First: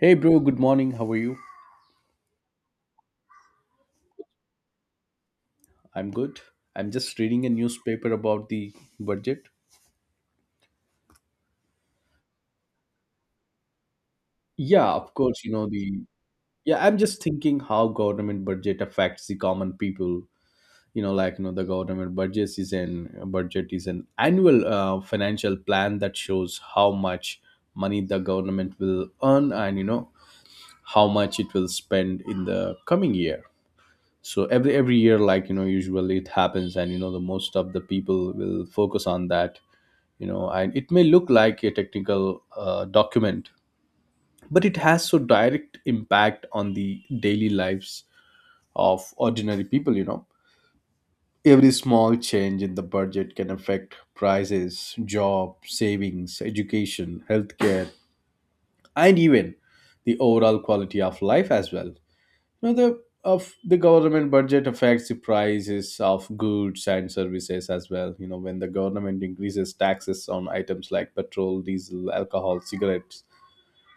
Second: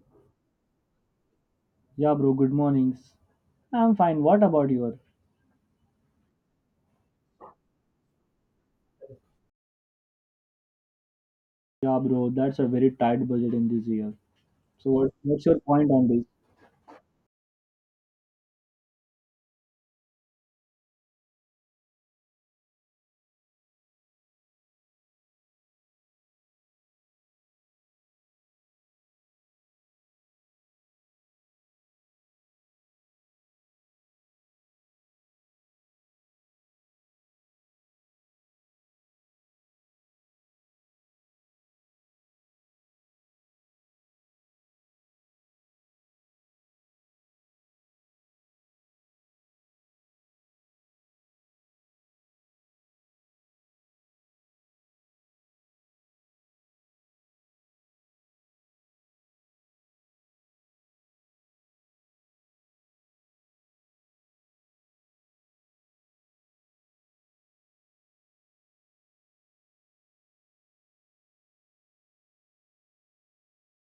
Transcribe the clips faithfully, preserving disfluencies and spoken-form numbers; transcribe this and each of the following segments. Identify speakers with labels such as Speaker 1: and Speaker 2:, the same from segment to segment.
Speaker 1: Hey bro, good morning. How are you?
Speaker 2: Yeah, bro, good mornings. I'm fine. What about your?
Speaker 1: I'm good. I'm just reading a newspaper about the budget.
Speaker 2: Yeah, bro, that's a very tight budget in this year.
Speaker 1: Yeah,
Speaker 2: So, what,
Speaker 1: of course,
Speaker 2: what's
Speaker 1: you
Speaker 2: your
Speaker 1: know
Speaker 2: point
Speaker 1: the
Speaker 2: on this?
Speaker 1: yeah, I'm just thinking how government budget affects the common people. You know, like you know the government budget is an budget is an annual uh, financial plan that shows how much money the government will earn, and you know how much it will spend in the coming year. So every every year, like you know usually it happens, and you know the most of the people will focus on that, you know and it may look like a technical uh, document, but it has so direct impact on the daily lives of ordinary people. You know every small change in the budget can affect prices, job savings, education, healthcare, and even the overall quality of life as well. Now, the of the government budget affects the prices of goods and services as well. You know, when the government increases taxes on items like petrol, diesel, alcohol, cigarettes,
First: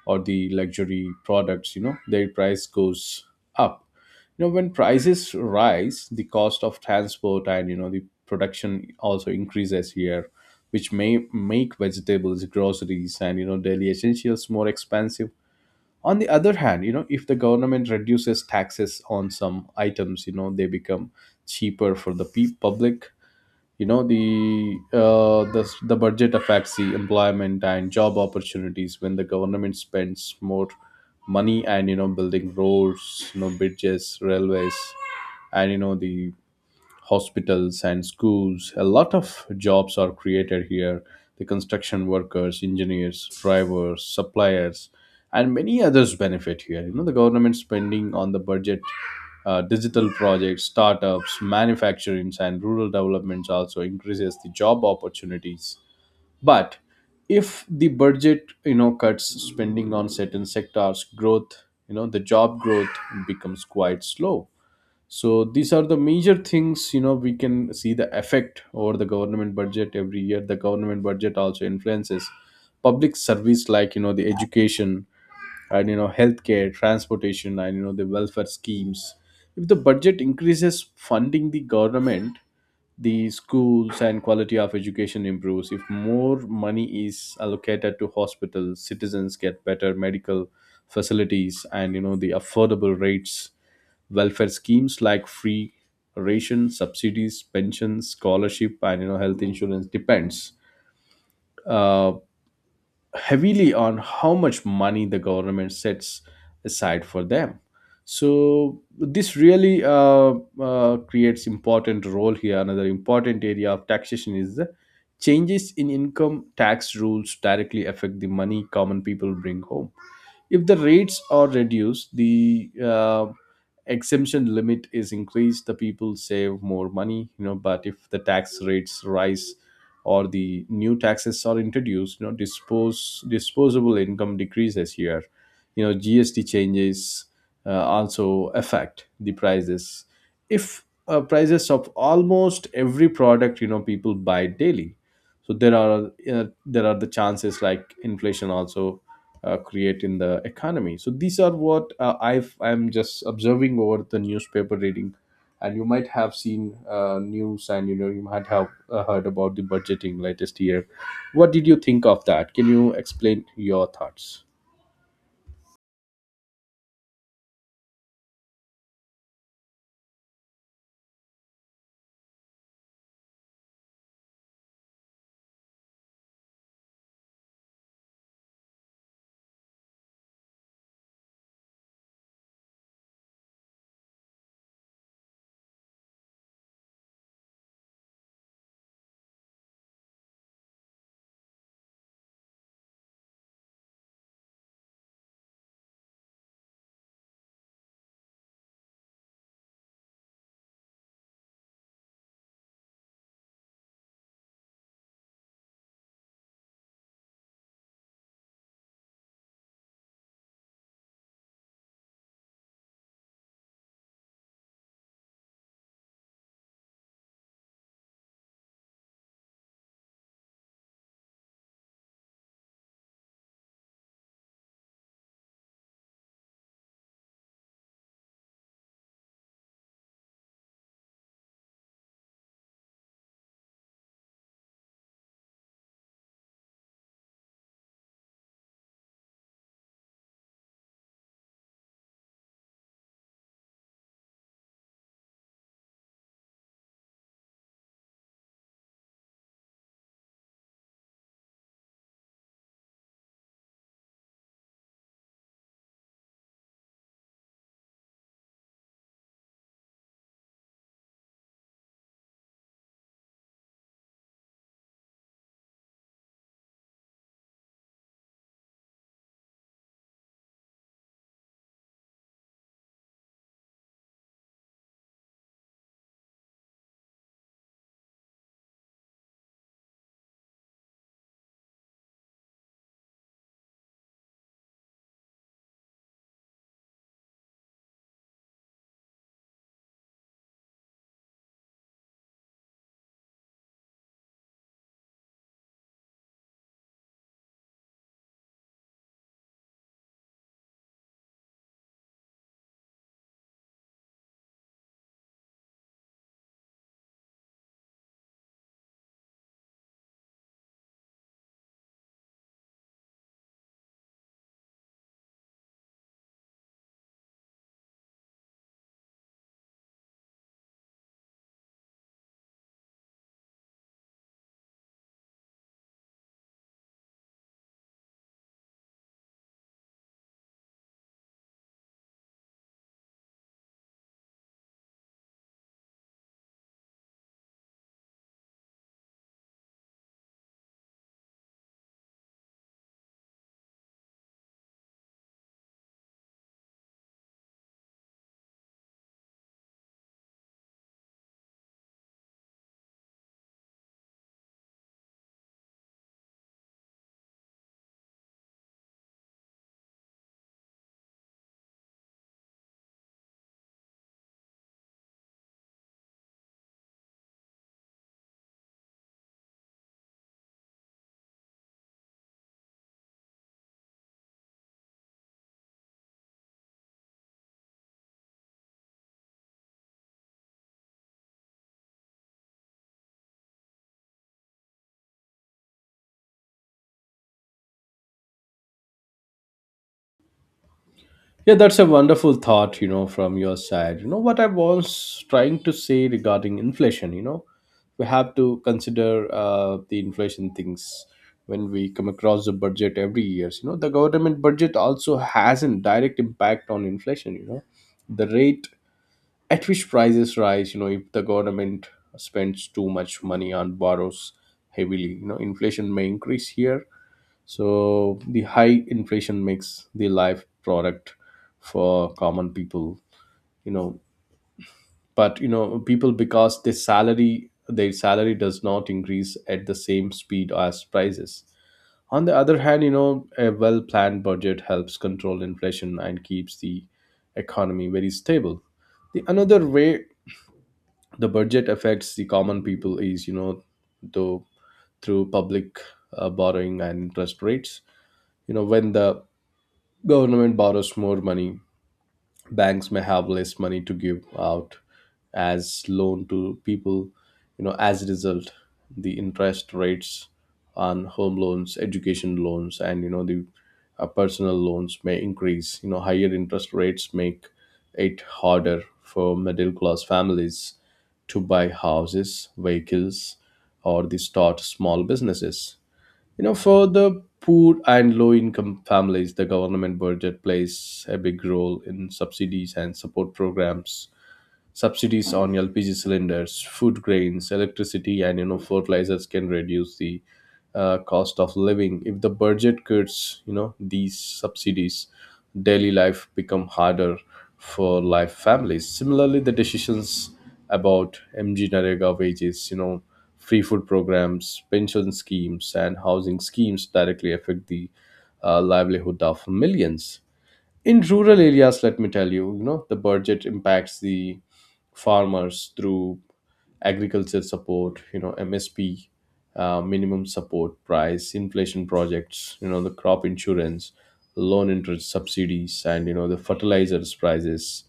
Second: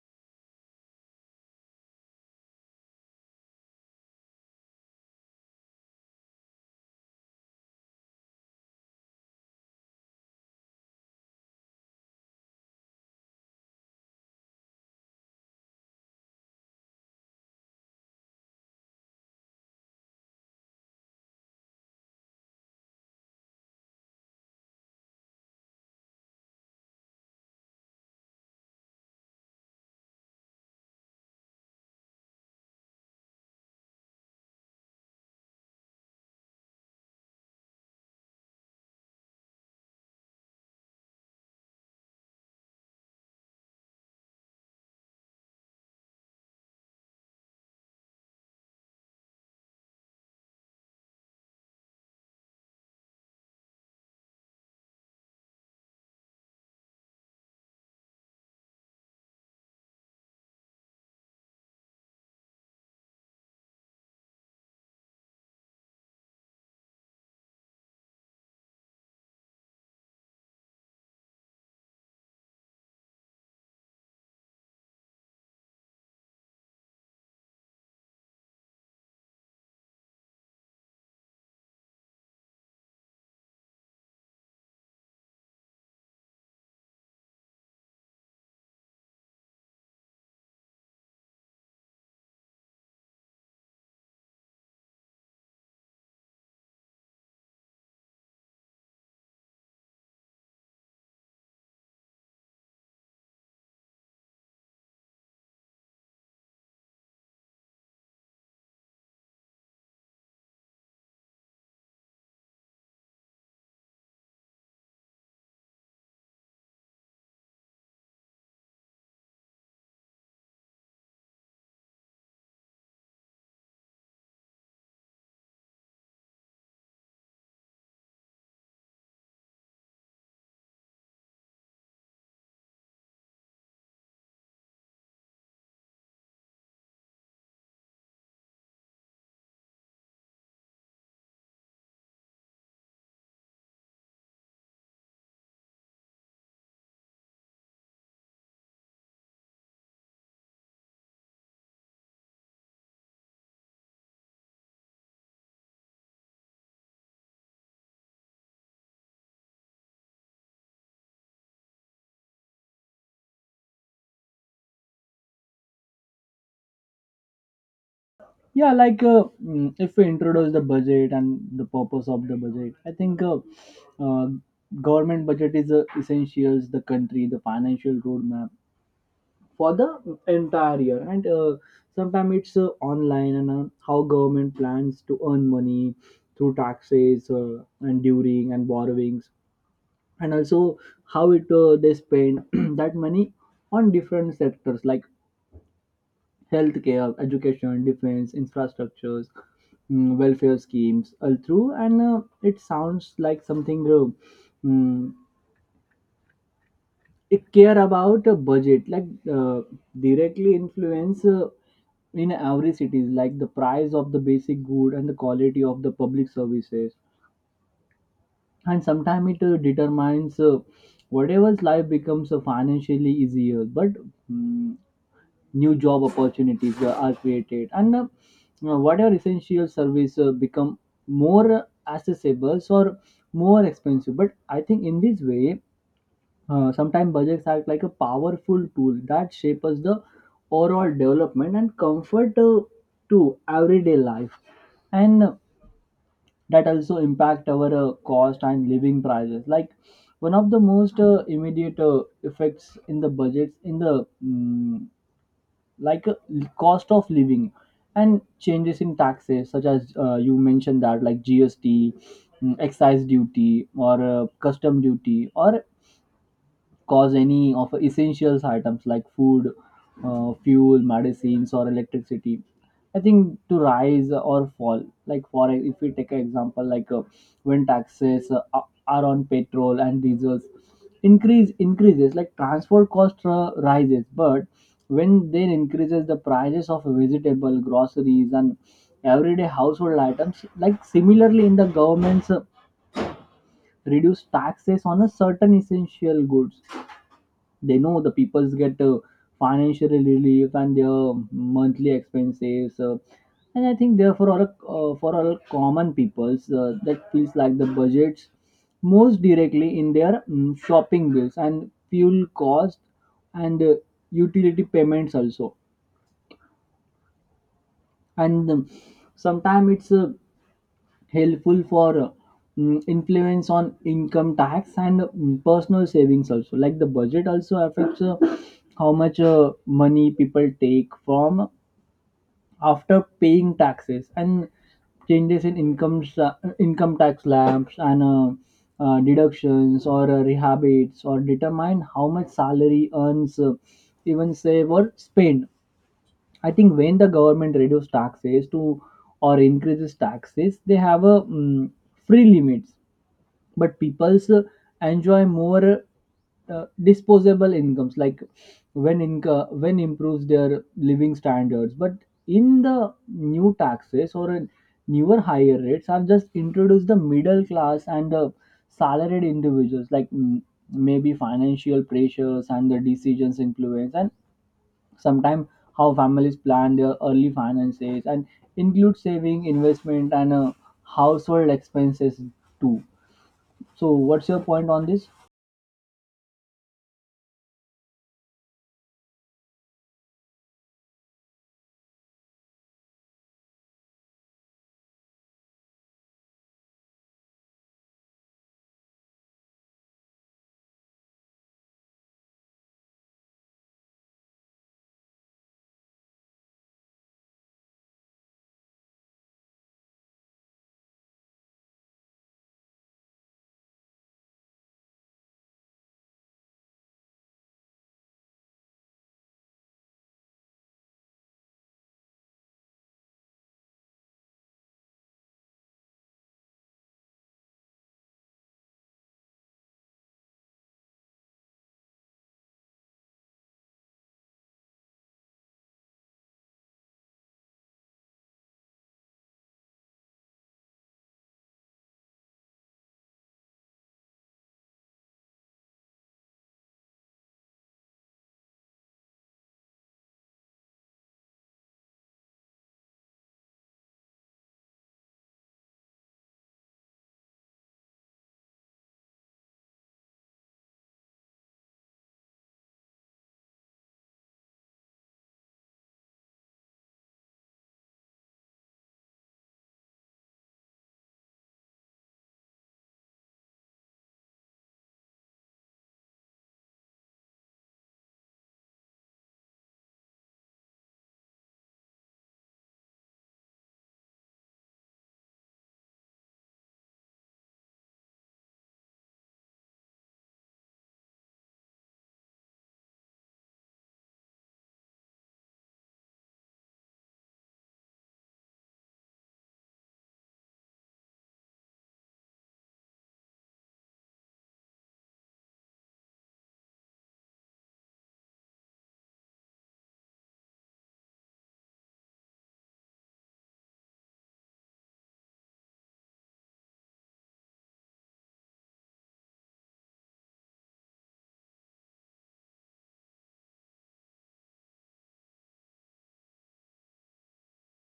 Speaker 1: or the luxury products, you know, their price goes up. You know, when prices rise, the cost of transport and you know the production also increases here, which may make vegetables, groceries, and you know daily essentials more expensive. On the other hand, you know if the government reduces taxes on some items, you know they become cheaper for the pe- public. You know the uh, the the budget affects the employment and job opportunities. When the government spends more money and you know building roads, you know bridges, railways, and you know the hospitals and schools, a lot of jobs are created here. The construction workers, engineers, drivers, suppliers, and many others benefit here. You know, the government spending on the budget, uh, digital projects, startups, manufacturings, and rural developments also increases the job opportunities. But if the budget you know, cuts spending on certain sectors, growth, you know, the job growth becomes quite slow. So these are the major things you know we can see the effect over the government budget every year. The government budget also influences public service like you know the education and you know healthcare, transportation, and you know the welfare schemes. If the budget increases funding, the government, the schools and quality of education improves. If more money is allocated to hospitals, citizens get better medical facilities and you know the affordable rates. Welfare schemes like free ration subsidies, pensions, scholarship, and you know health insurance depends uh, heavily on how much money the government sets aside for them. So this really uh, uh, creates important role here. Another important area of taxation is the changes in income tax rules directly affect the money common people bring home. If the rates are reduced, the uh, exemption limit is increased, the people save more money. You know. But if the tax rates rise or the new taxes are introduced, you know, dispose disposable income decreases here. You know, G S T changes uh, also affect the prices. If uh, prices of almost every product you know, people buy daily, so there are uh, there are the chances like inflation also uh, create in the economy. So these are what uh, i i'm just observing over the newspaper reading. And you might have seen uh, news, and you know you might have uh, heard about the budgeting latest year. What did you think of that? Can you explain your thoughts?
Speaker 2: Yeah, like uh, mm, if we introduce the budget and the purpose of the budget, I think uh, uh, government budget is uh, essential. The country, the financial roadmap for the entire year, and uh, sometimes it's uh, online and uh, how government plans to earn money through taxes uh, and during and borrowings, and also how it uh, they spend that money on different sectors like healthcare, education, defense, infrastructures, mm, welfare schemes all through. And uh, it sounds like something uh, mm, it care about a budget like uh, directly influence uh, in every cities, like the price of the basic good and the quality of the public services. And sometimes it uh, determines uh, whatever's life becomes uh, financially easier, but mm, new job opportunities uh, are created, and uh, uh, whatever essential service uh, become more accessible or more expensive. But I think in this way, uh, sometimes budgets act like a powerful tool that shapes the overall development and comfort uh, to everyday life. And uh, that also impact our uh, cost and living prices, like one of the most uh, immediate uh, effects in the budgets in the mm, like uh, cost of living. And changes in taxes such as, uh, you mentioned that, like GST, mm, excise duty, or uh, custom duty, or cause any of essentials items like food, uh, fuel, medicines, or electricity. I think to rise or fall, like for e, if we take an example, like uh, when taxes uh, are are on petrol and diesels, increase increases like transport cost uh, rises, but when then increases the prices of vegetable, groceries, and everyday household items. Like similarly, in the government's uh, reduce taxes on a certain essential goods, they know the peoples get uh, financial relief and their monthly expenses, uh, and I think therefore all, uh, for all common peoples uh, that feels like the budgets most directly in their mm, shopping bills and fuel cost and uh, utility payments also. And um, sometimes it's uh, helpful for uh, mm, influence on income tax and mm, personal savings also, like the budget also affects uh, how much uh, money people take from after paying taxes. And changes in income sa- income tax slabs and uh, uh, deductions, or uh, rehabits, or determine how much salary earns, uh, even save or spend. I think when the government reduces taxes to or increases taxes, they have a mm, free limits, but people's uh, enjoy more uh, disposable incomes, like when inc- when improves their living standards. But in the new taxes, or in newer higher rates are just introduced, the middle class and the salaried individuals like mm, maybe financial pressures and the decisions influence. And sometimes how families plan their early finances and include saving investment and uh, household expenses too. So what's your point on this?
Speaker 1: Yeah, that's a wonderful thought you know, from your side. You know, what I was trying to say regarding inflation, you know, we have to consider uh, the inflation things when we come across the budget every year. You know, the government budget also has a direct impact on inflation, you know, the rate at which prices rise. You know, if the government spends too much money on borrows heavily, you know, inflation may increase here. So the high inflation makes the life product for common people. You know. But you know, people because their salary their salary does not increase at the same speed as prices. On the other hand, you know, a well planned budget helps control inflation and keeps the economy very stable. The another way the budget affects the common people is you know, though through public uh, borrowing and interest rates. You know, when the government borrows more money, banks may have less money to give out as loan to people. You know, as a result, the interest rates on home loans, education loans, and you know the uh, personal loans may increase. You know, higher interest rates make it harder for middle class families to buy houses, vehicles, or the start small businesses. You know, for the poor and low income families, the government budget plays a big role in subsidies and support programs. Subsidies on L P G cylinders, food grains, electricity, and you know fertilizers can reduce the uh, cost of living. If the budget cuts you know these subsidies, daily life become harder for life families. Similarly, the decisions about M G Narega wages, you know, free food programs, pension schemes, and housing schemes directly affect the uh, livelihood of millions in rural areas. Let me tell you, you know the budget impacts the farmers through agriculture support, you know M S P, uh, minimum support price, inflation projects, you know the crop insurance, loan interest subsidies, and you know the fertilizers prices.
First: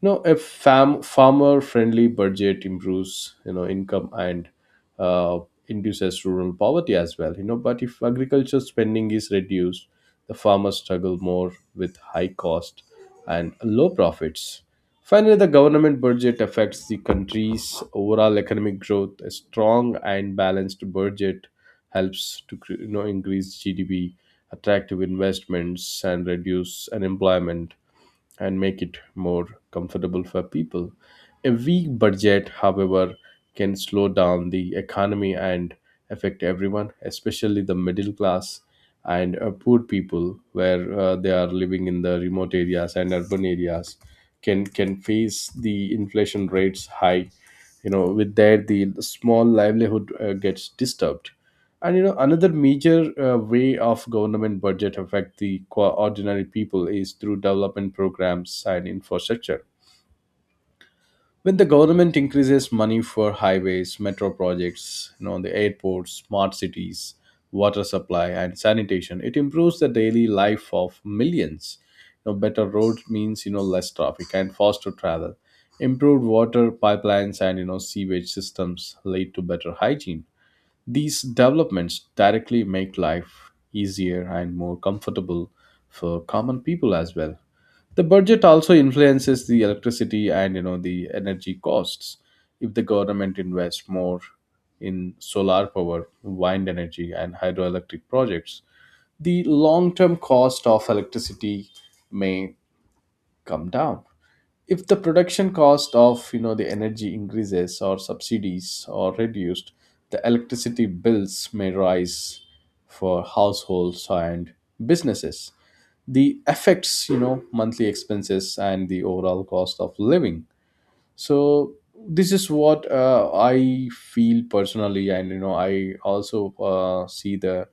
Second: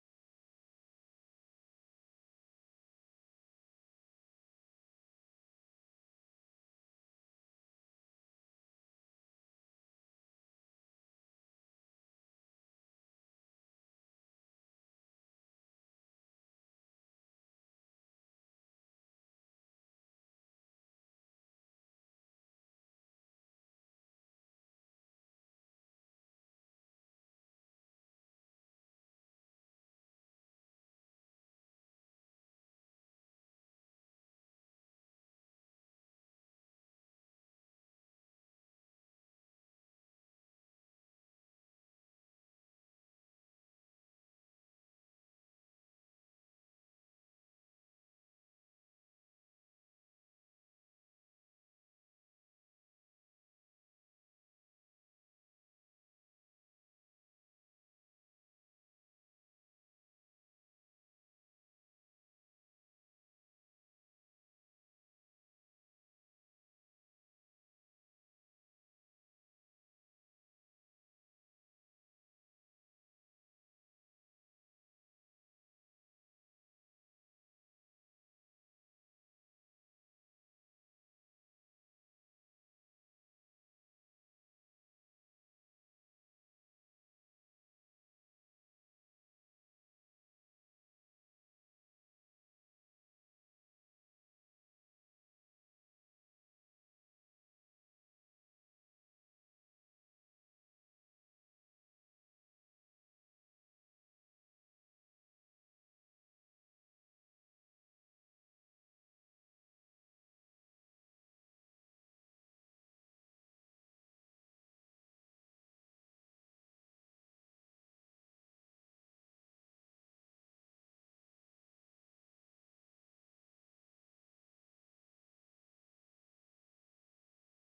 Speaker 1: You know a fam- farmer friendly budget improves you know income and uh, induces rural poverty as well. You know but if agriculture spending is reduced, the farmers struggle more with high cost and low profits. Finally, the government budget affects the country's overall economic growth. A strong and balanced budget helps to cre- you know increase G D P, attractive investments, and reduce unemployment, and make it more comfortable for people. A weak budget, however, can slow down the economy and affect everyone, especially the middle class and uh, poor people, where uh, they are living in the remote areas and urban areas can can face the inflation rates high. You know with that, the small livelihood uh, gets disturbed. And you know, another major uh, way of government budget affect the qua- ordinary people is through development programs and infrastructure. When the government increases money for highways, metro projects, you know, the airports, smart cities, water supply, and sanitation, it improves the daily life of millions. You know, better roads means you know less traffic and faster travel. Improved water pipelines and you know sewage systems lead to better hygiene. These developments directly make life easier and more comfortable for common people as well. The budget also influences the electricity and you know the energy costs. If the government invests more in solar power, wind energy, and hydroelectric projects, the long-term cost of electricity may come down. If the production cost of you know the energy increases or subsidies are reduced, the electricity bills may rise for households and businesses. The affects you know monthly expenses and the overall cost of living. So this is what uh, I feel personally. And you know I also uh, see the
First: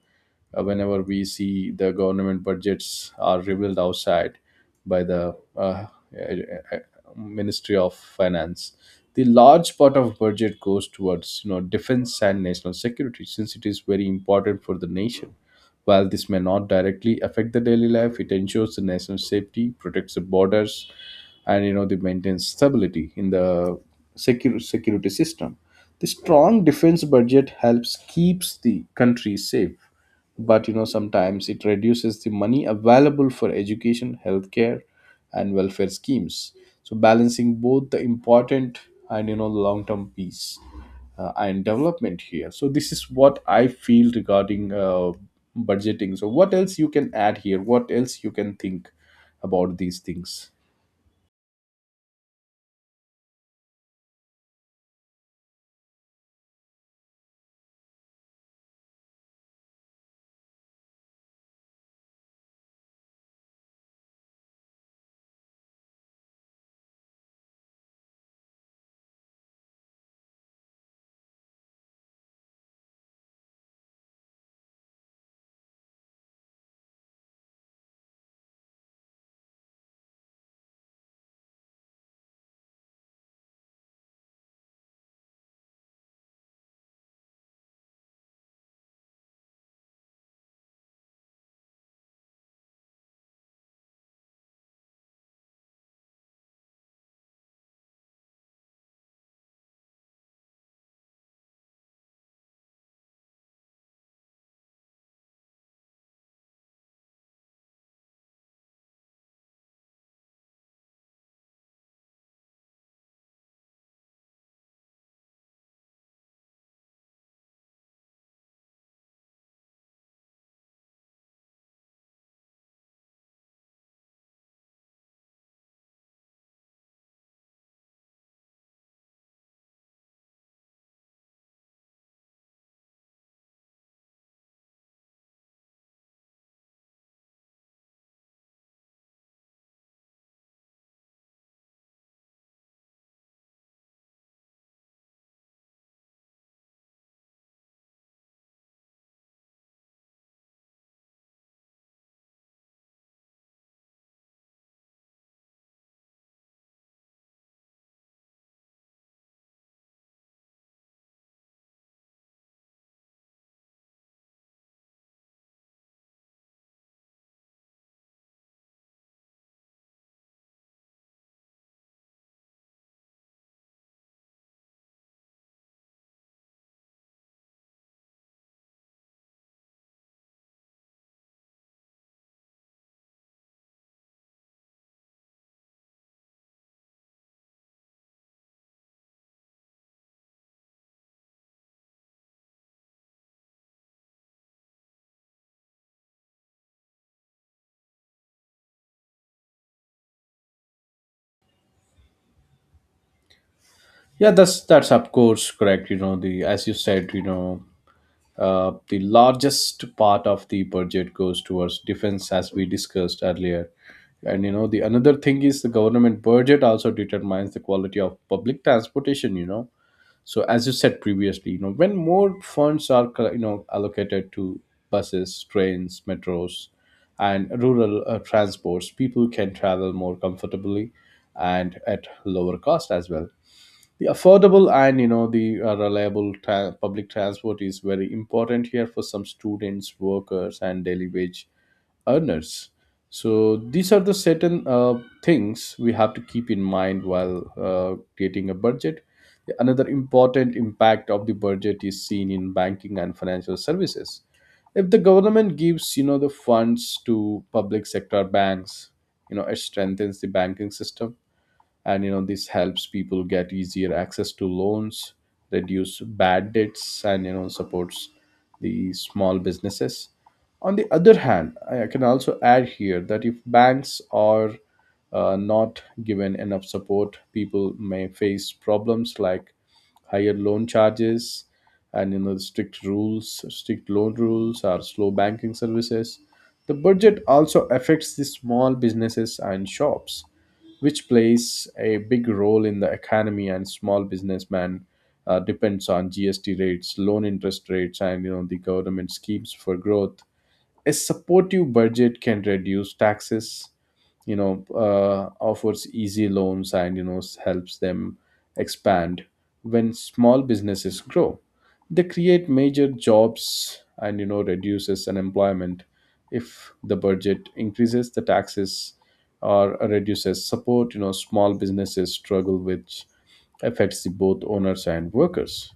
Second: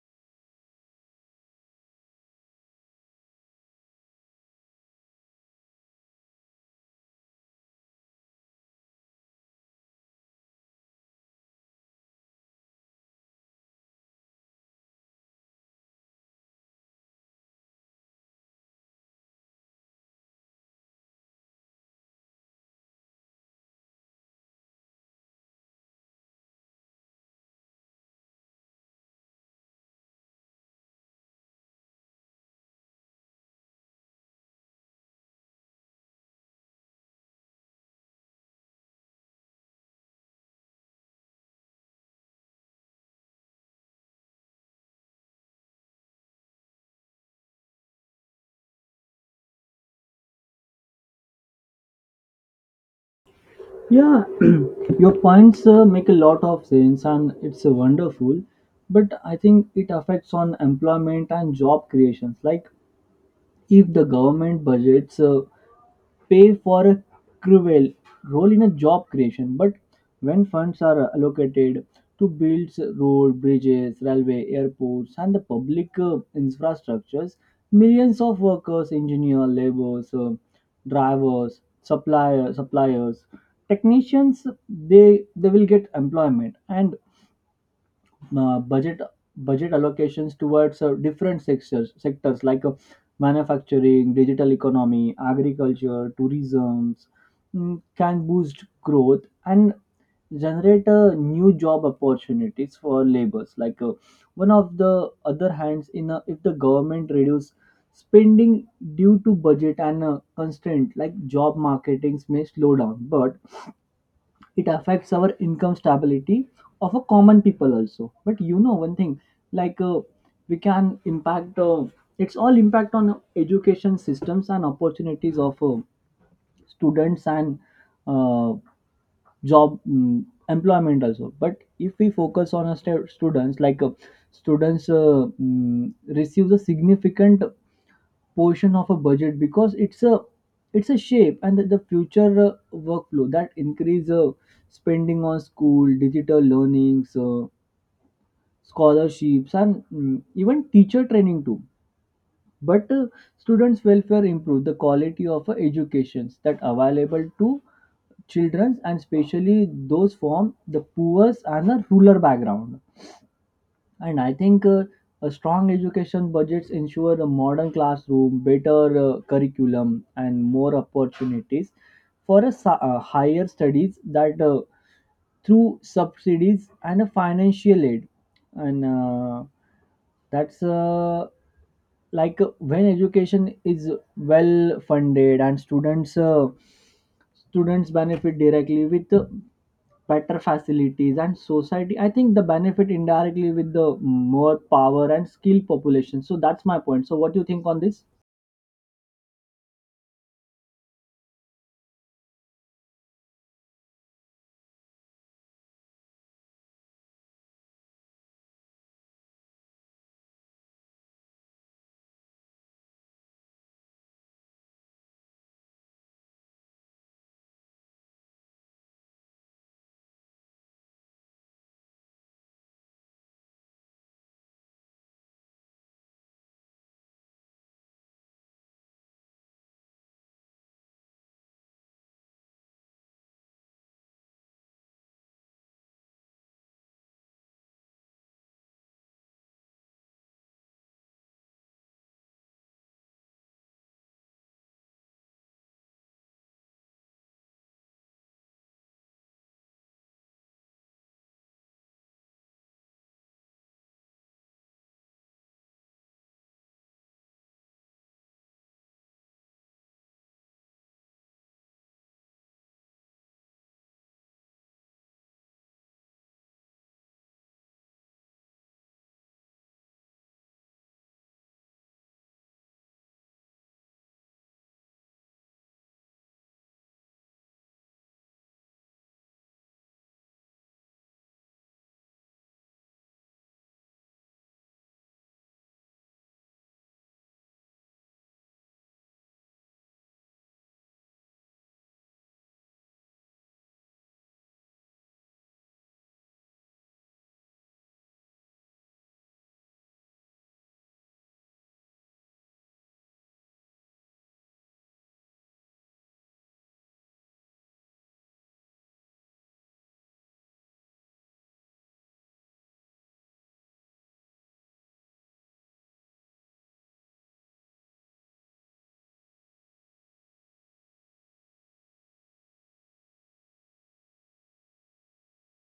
Speaker 1: uh, whenever we see the government budgets are revealed outside by the uh, uh, uh, Ministry of Finance, the large part of budget goes towards you know defense and national security, since it is very important for the nation. While this may not directly affect the daily life, it ensures the national safety, protects the borders, and you know they maintain stability in the secure security system. The strong defense budget helps keeps the country safe, but you know sometimes it reduces the money available for education, healthcare, and welfare schemes. So balancing both the important and you know long term peace uh, and development here. So this is what I feel regarding uh, budgeting. So what else you can add here? What else you can think about these things?
Speaker 2: Yeah, your points uh, make a lot of sense and it's uh, wonderful. But I think it affects on employment and job creations, like if the government budgets uh, pay for a crucial role in a job creation. But when funds are allocated to build roads, bridges, railway, airports, and the public uh, infrastructures, millions of workers, engineers, laborers, uh, drivers, supplier, suppliers, technicians, they they will get employment. And uh, budget budget allocations towards uh, different sectors sectors like uh, manufacturing, digital economy, agriculture, tourism, mm, can boost growth and generate uh, new job opportunities for laborers, like uh, one of the other hands in a, if the government reduce spending due to budget and uh, constraint, like job marketings may slow down. But it affects our income stability of a common people also. But you know one thing, like uh, we can impact uh, it's all impact on education systems and opportunities of uh, students and uh, job mm, employment also. But if we focus on a stu- students, like uh, students uh, mm, receives a significant portion of a budget, because it's a it's a shape and the, the future uh, workflow that increase uh, spending on school, digital learnings, uh, scholarships, and mm, even teacher training too. But uh, students welfare improve the quality of uh, educations that available to children, and especially those from the poorest and the rural background. And I think uh, a strong education budgets ensure a modern classroom, better uh, curriculum, and more opportunities for a, sa- uh, higher studies that uh, through subsidies and a financial aid. And uh, that's uh, like uh, when education is well funded and students uh, students benefit directly with uh, better facilities. And society, I think the benefit indirectly with the more power and skilled population. So that's my point. So what do you think on this?
Speaker 1: Yeah, that's that's of course correct, you know the as you said. You know Uh, the largest part of the budget goes towards defense, as we discussed earlier. And you know, the another thing is the government budget also determines the quality of public transportation. You know, so as you said previously, you know, when more funds are co- you know allocated to buses, trains, metros, and rural uh, transports, people can travel more comfortably and at lower cost as well. The affordable and you know the uh, reliable tra- public transport is very important here for some students, workers, and daily wage earners. So these are the certain uh, things we have to keep in mind while uh, creating a budget. Another important impact of the budget is seen in banking and financial services. If the government gives you know the funds to public sector banks, you know, it strengthens the banking system, and, you know, this helps people get easier access to loans, reduce bad debts, and, you know, supports the small businesses. On the other hand, I can also add here that if banks are uh, not given enough support, people may face problems like higher loan charges, and, you know, strict rules strict loan rules or slow banking services. The budget also affects the small businesses and shops, which plays a big role in the economy, and small businessman uh, depends on G S T rates, loan interest rates, and, you know, the government schemes for growth. A supportive budget can reduce taxes, you know uh, offers easy loans, and you know s- helps them expand. When small businesses grow, they create major jobs and, you know, reduces unemployment. If the budget increases the taxes or reduces support, you know, small businesses struggle, which affects the both owners and workers.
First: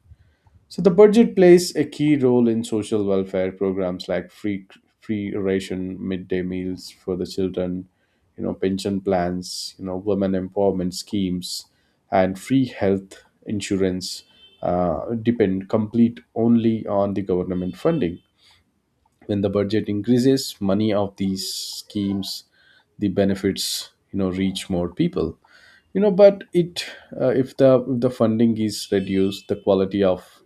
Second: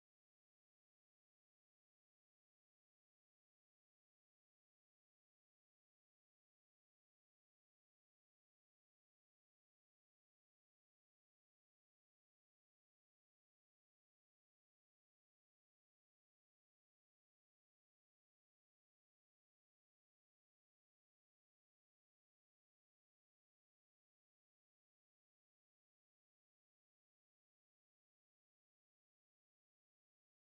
Speaker 1: So the budget plays a key role in social welfare programs like free free ration, midday meals for the children, you know, pension plans, you know, women empowerment schemes, and free health insurance uh, depend complete only on the government funding. When the budget increases, money of these schemes, the benefits, you know, reach more people. You know but it uh, If the if the funding is reduced, the quality of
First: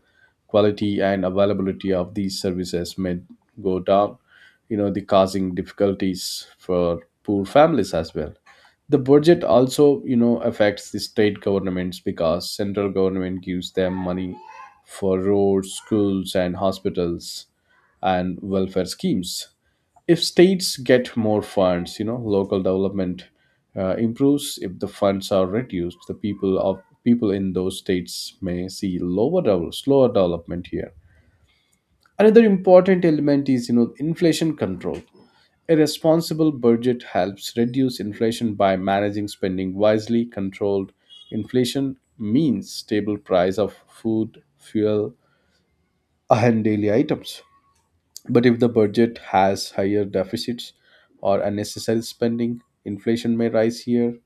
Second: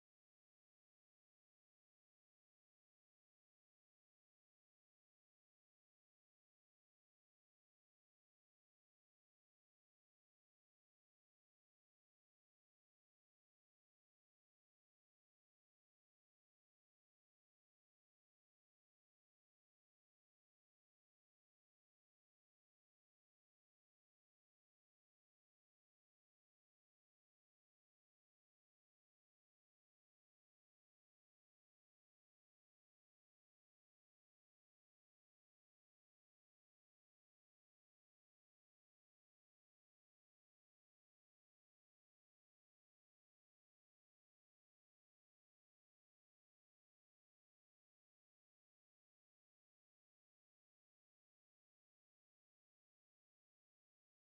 Speaker 1: quality and availability of these services may go down, you know, the causing difficulties for poor families as well. The budget also, you know, affects the state governments because central government gives them money for roads, schools, and hospitals, and welfare schemes. If states get more funds, you know, local development uh, improves. If the funds are reduced, the people of people in those states may see lower devel- slower development here. Another important element is, you know, inflation control. A responsible budget helps reduce inflation by managing spending wisely. Controlled inflation means stable price of food, fuel, and daily items. But if the budget has higher deficits or unnecessary spending, inflation may rise here, you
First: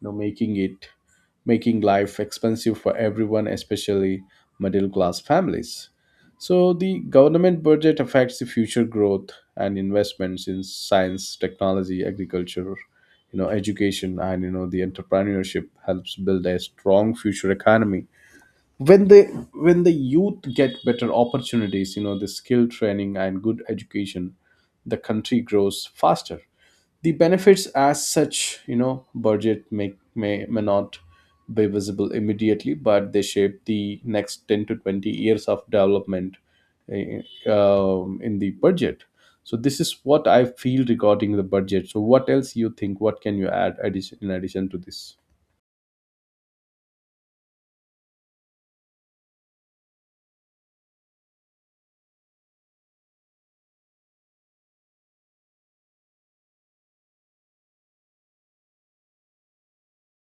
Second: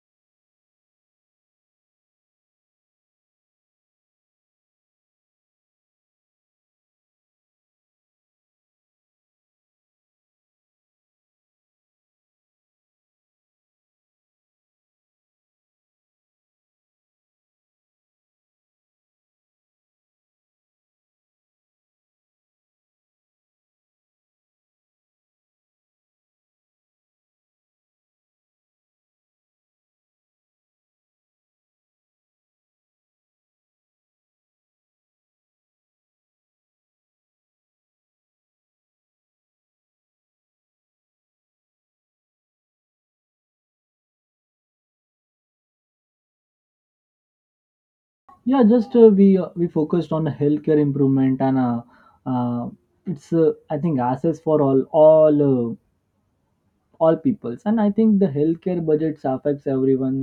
Speaker 1: know, making it making life expensive for everyone, especially middle class families. So the government budget affects the future growth and investments in science, technology, agriculture, you know, education, and, you know, the entrepreneurship helps build a strong future economy. when they when the youth get better opportunities, you know, the skill training and good education, the country grows faster. The benefits as such, you know, budget may may, may not be visible immediately, but they shape the next ten to twenty years of development. eh, um, in the budget, so this is what I feel regarding the budget. So what else you think, what can you add addition, in addition to this?
Speaker 2: Yeah, just uh, we uh, we focused on the healthcare improvement, and uh, uh, it's uh, I think access for all all uh, all peoples. And I think the healthcare budgets affects everyone,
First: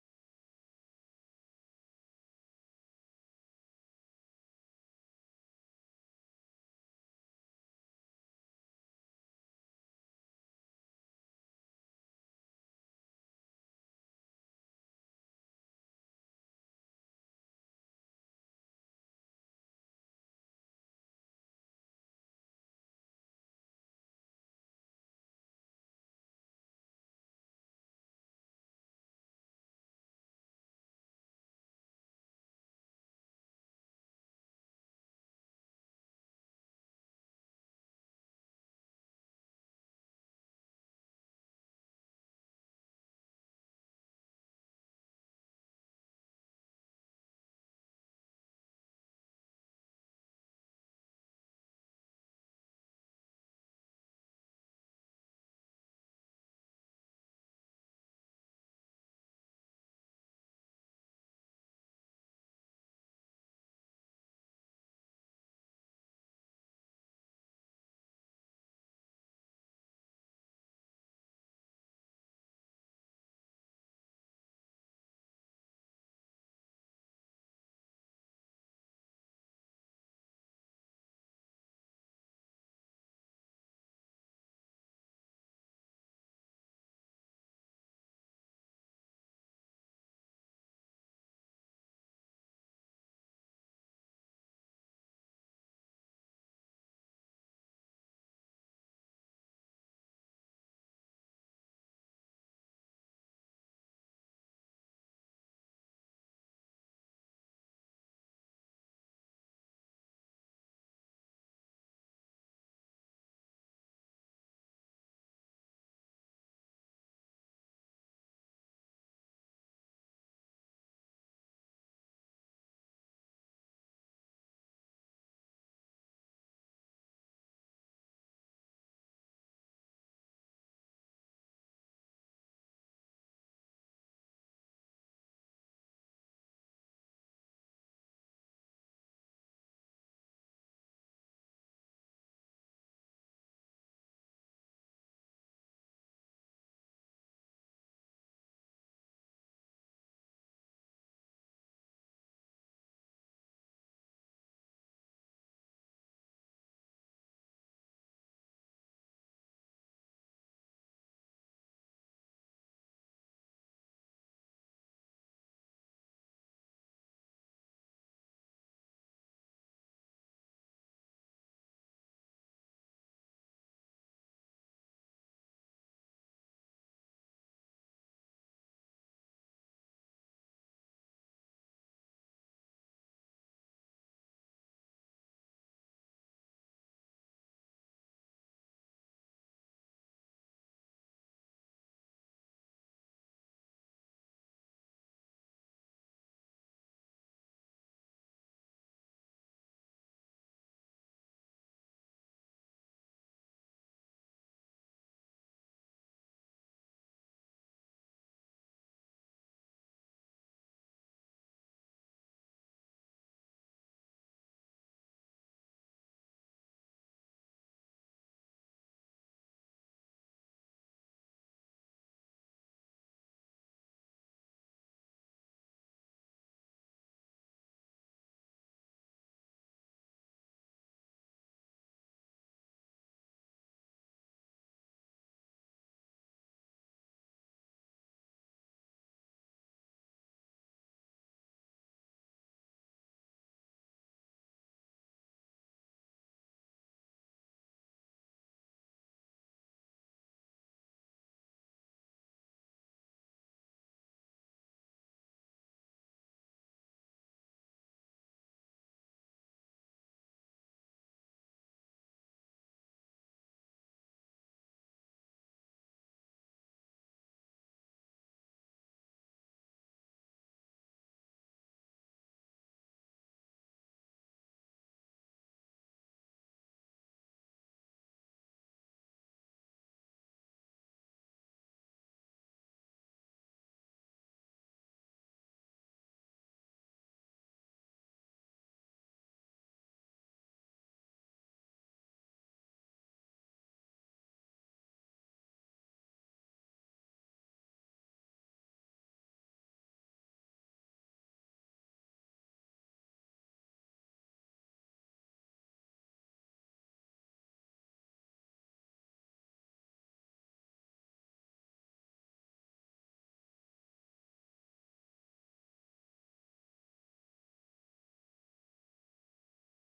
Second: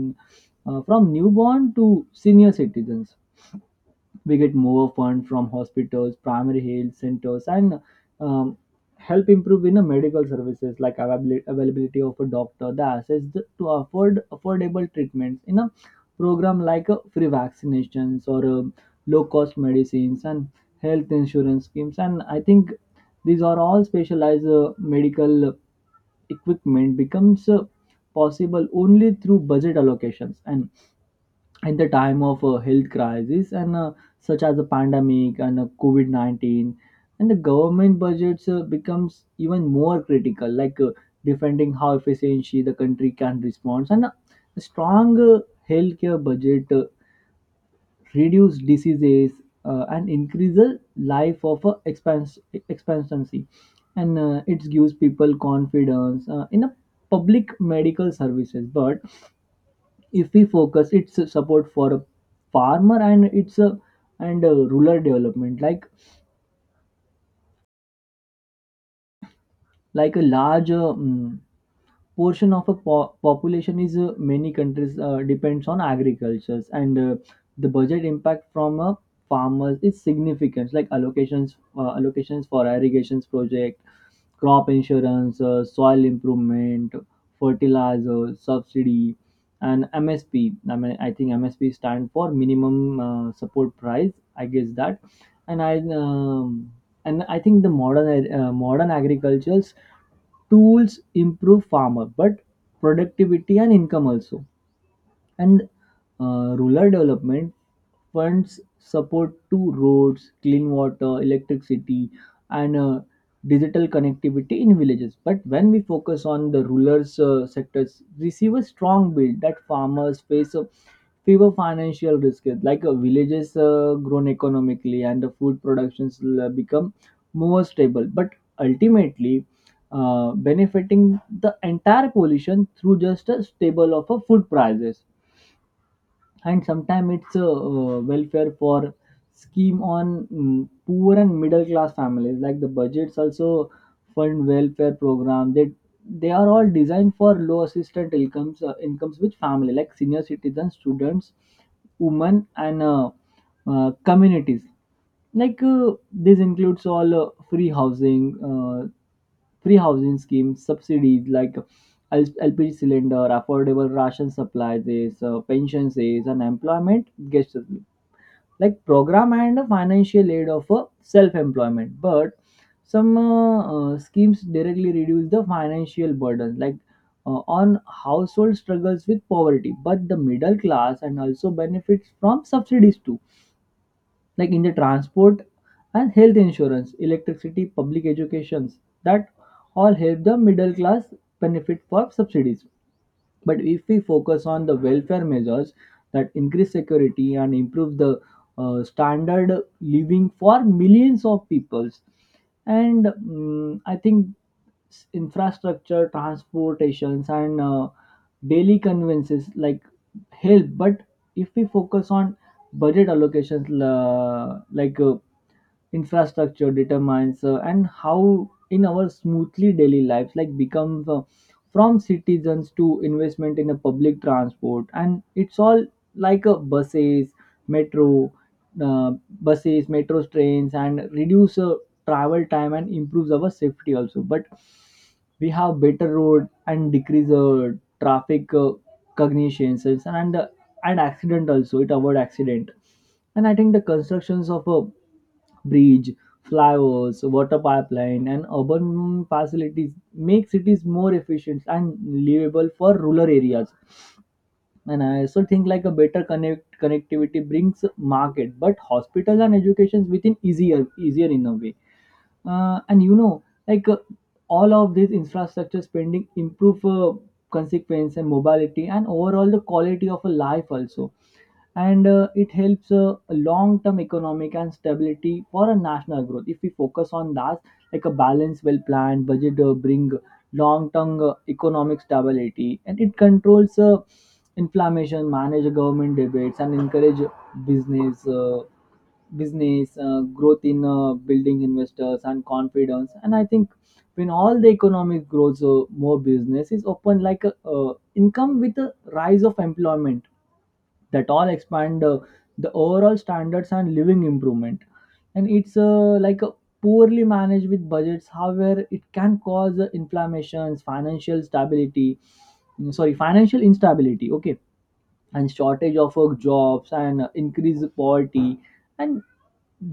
Speaker 2: uh, from newborn to senior citizens. We get more fund from hospitals, primary health centers, and um, help improve in the medical services, like availabil- availability of a doctor, the access th- to afford affordable treatments in a program like uh, free vaccinations, or um, low cost medicines, and health insurance schemes. And I think these are all specialized uh, medical equipment becomes uh, possible only through budget allocations. And in the time of a health crisis, and uh, such as a pandemic and uh, covid nineteen, and the government budgets uh, becomes even more critical, like uh, defending how efficiently the country can respond. And uh, a strong uh, healthcare budget uh, reduce diseases uh, and increase the life of uh, expans- expectancy. And uh, it gives people confidence uh, in a public medical services. But if we focus its support for a farmer and its uh, and uh, rural development, like like a large uh, mm, portion of a po- population is uh, many countries uh, depends on agricultures. And uh, the budget impact from a farmers is significant, like allocations uh, allocations for irrigations project, crop insurance, uh, soil improvement, fertilizer subsidy, and MSP. I mean, I think MSP stand for minimum uh, support price, I guess that. And I um, and I think the modern uh, modern agricultures tools improve farmer but productivity and income also. And uh, rural development funds support to roads, clean water, electricity, and uh, digital connectivity in villages. But when we focus on the rural uh, sectors, we see a strong bill that farmers face a fewer financial risk, like uh, villages uh, grown economically and the food productions will, uh, become more stable. But ultimately, uh, benefiting the entire population through just a stable of a food prices. And sometimes it's a uh, welfare for scheme on mm, poor and middle class families, like the budgets also fund welfare program. they they are all designed for low assistant incomes, uh, incomes with family like senior citizens, students, women, and uh, uh, communities, like uh, this includes all uh, free housing uh, free housing schemes, subsidies like L- LPG cylinder, affordable ration supply, this uh, pensions, this unemployment gets like program, and a financial aid of a self-employment. But some uh, uh, schemes directly reduce the financial burden, like uh, on household struggles with poverty. But the middle class and also benefits from subsidies too, like in the transport and health insurance, electricity, public educations, that all help the middle class benefit for subsidies. But if we focus on the welfare measures that increase security and improve the uh, standard living for millions of peoples, and mm, I think s- infrastructure, transportations, and uh, daily conveniences like help. But if we focus on budget allocations la- like uh, infrastructure determines uh, and how in our smoothly daily lives like becomes uh, from citizens to investment in a public transport, and it's all like uh, buses metro uh, buses, metro trains, and reduce uh, travel time and improves our safety also. But we have better road and decrease uh, traffic uh, cognitions and uh, and accident also, it avoid accident. And I think the constructions of a bridge, flyovers, water pipeline, and urban facilities make cities more efficient and livable for rural areas. And I also think like a better connect connectivity brings market but hospitals and educations within easier easier in a way. Uh, and you know, like uh, all of this infrastructure spending improve uh, consequence and mobility and overall the quality of a life also. And uh, it helps uh, long-term economic and stability for a national growth. If we focus on that, like a balanced, well-planned budget uh, bring long-term uh, economic stability, and it controls uh, inflammation, manage government debates, and encourage business. Uh, business, uh, growth in uh, building investors and confidence. And I think when all the economic grows, uh, more business is open, like a uh, income with a rise of employment, that all expand uh, the overall standards and living improvement. And it's uh, like a poorly managed with budgets, however, it can cause uh, inflammations, financial stability, mm, sorry, financial instability. Okay. And shortage of work jobs and uh, increased poverty. And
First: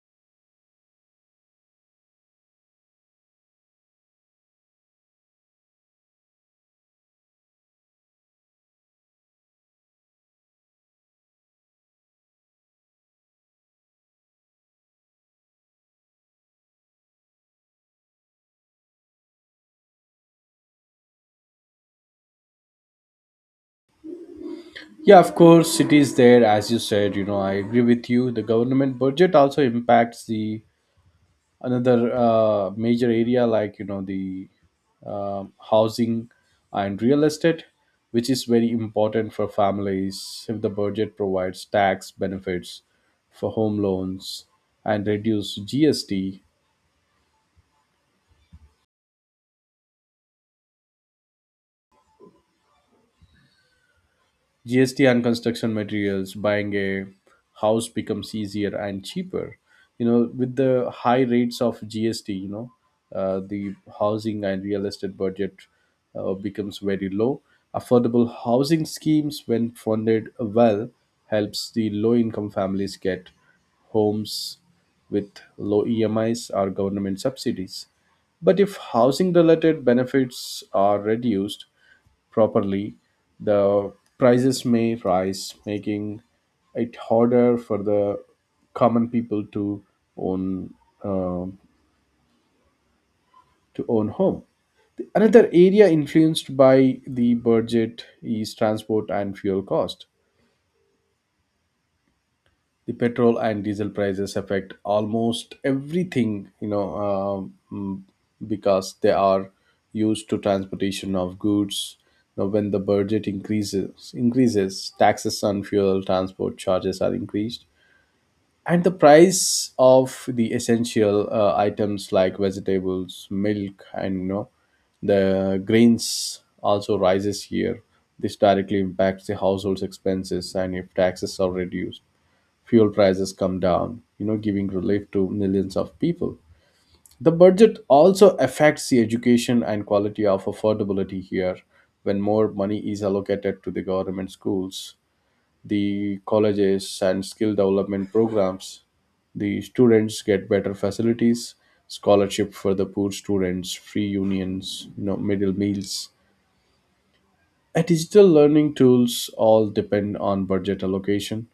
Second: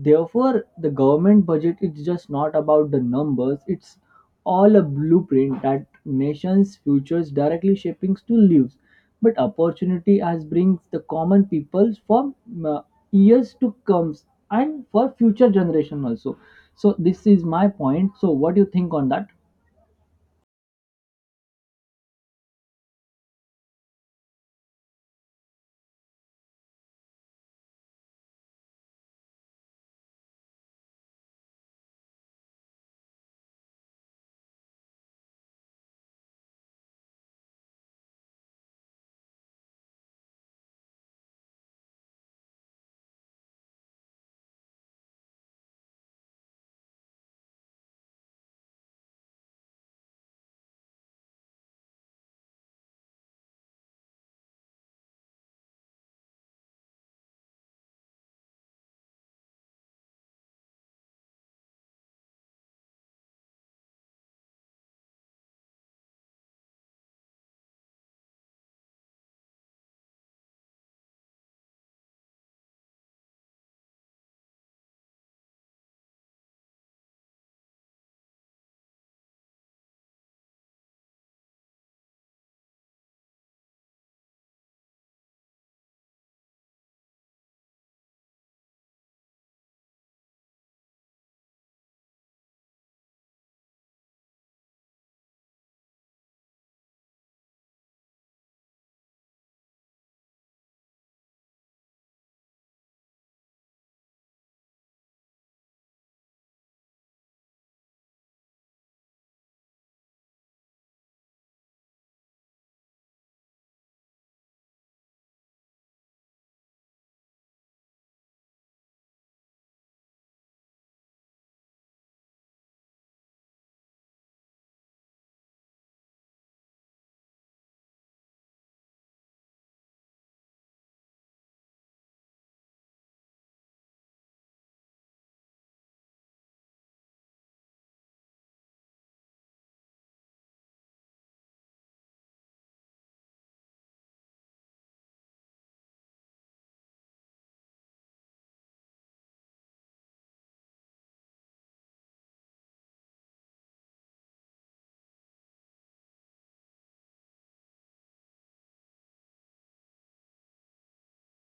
Speaker 2: therefore the government budget is just not about the numbers. It's all a blueprint that nations futures directly shaping to lives, but opportunity as brings the common people for uh, years to come, and for future generation also. So this is my point. So what do you think on that?
Speaker 1: Yeah, of course, it is there. As you said, you know, I agree with you. The government budget also impacts the another uh, major area like, you know, the um housing and real estate, which is very important for families. If the budget provides tax benefits for home loans and reduce GST, G S T on construction materials, buying a house becomes easier and cheaper. You know, with the high rates of G S T, you know, uh, the housing and real estate budget uh, becomes very low. Affordable housing schemes, when funded well, helps the low-income families get homes with low E M Is or government subsidies. But if housing related benefits are reduced properly, the prices may rise, making it harder for the common people to own uh, to own home. Another area influenced by the budget is transport and fuel cost. The petrol and diesel prices affect almost everything, you know, um, mm, because they are used to transportation of goods. Now when the budget increases increases taxes on fuel, transport charges are increased, and the price of the essential uh, items like vegetables, milk, and, you know, the grains also rises here. This directly impacts the household's expenses, and if taxes are reduced, fuel prices come down, you know, giving relief to millions of people. The budget also affects the education and quality of affordability here. When more money is allocated to the government schools, the colleges, and skill development programs, the students get better facilities, scholarship for the poor students, free unions, you know, middle meals, uh, digital learning tools all depend on budget allocation.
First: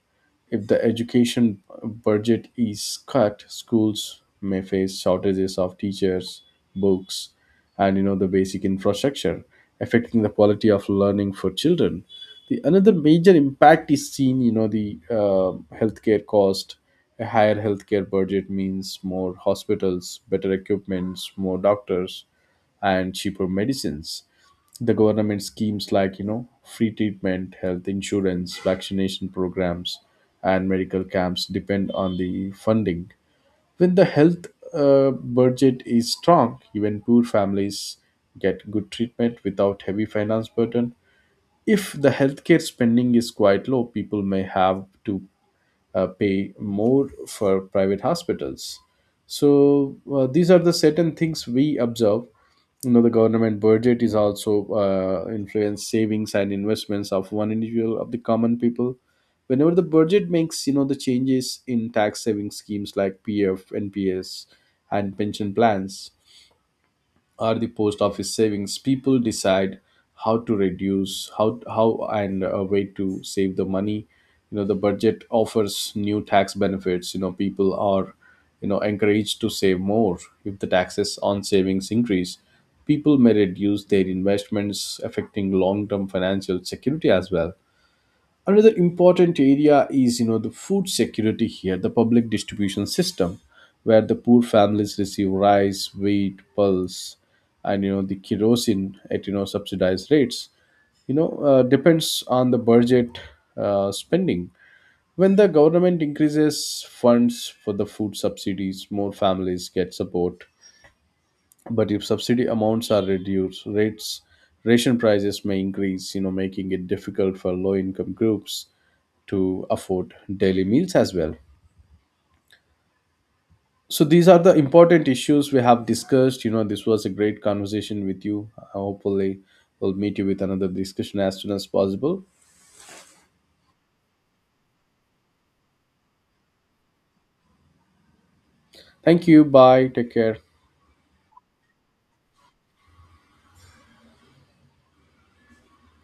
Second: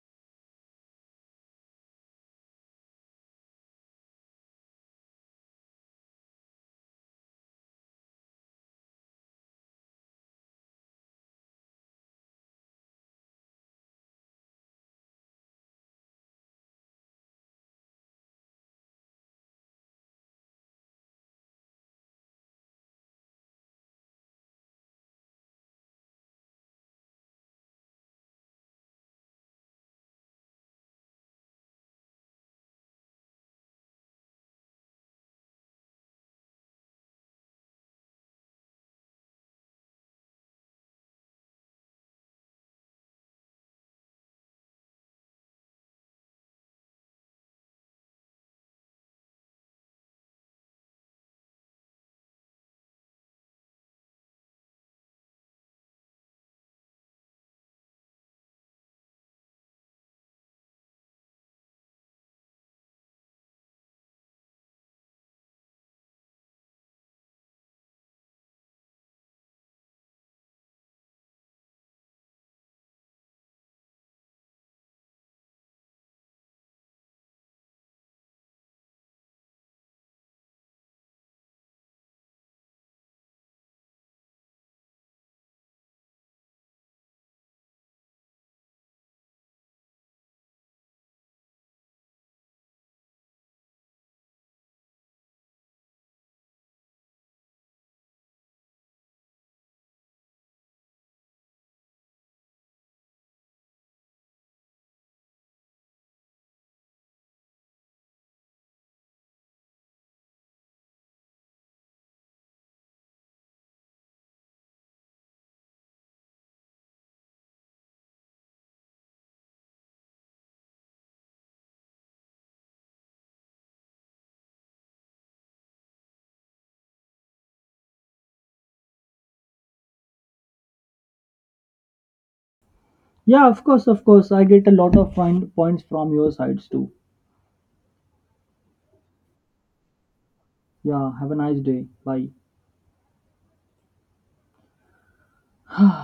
Speaker 1: If the education budget is cut, schools may face shortages of teachers, books, and, you know, the basic infrastructure, affecting the quality of learning for children. The another major impact is seen, you know, the uh, healthcare cost. A higher healthcare budget means more hospitals, better equipments, more doctors, and cheaper medicines. The government schemes like, you know, free treatment, health insurance, vaccination programs, and medical camps depend on the funding. When the health uh, budget is strong, even poor families get good treatment without heavy finance burden. If the healthcare spending is quite low, people may have to uh, pay more for private hospitals. So uh, these are the certain things we observe. You know, the government budget is also uh, influence savings and investments of one individual of the common people. Whenever the budget makes, you know, the changes in tax saving schemes like P F, N P S, and pension plans, or the post office savings, people decide how to reduce how how and a way to save the money. You know, the budget offers new tax benefits, you know, people are, you know, encouraged to save more. If the taxes on savings increase, people may reduce their investments, affecting long term financial security as well. Another important area is, you know, the food security here, the public distribution system, where the poor families receive rice, wheat, pulse, and, you know, the kerosene at, you know, subsidized rates. You know, uh, depends on the budget uh, spending. When the government increases funds for the food subsidies, more families get support. But if subsidy amounts are reduced, rates ration prices may increase, you know, making it difficult for low income groups to afford daily meals as well. So these are the important issues we have discussed. You know, this was a great conversation with you. Hopefully we'll meet you with another discussion as soon as possible.
Speaker 2: Yeah, of course, of course, I get a lot of fine points from your sides too.
Speaker 1: Thank you, bye, take care.
Speaker 2: Yeah, have a nice day. Bye.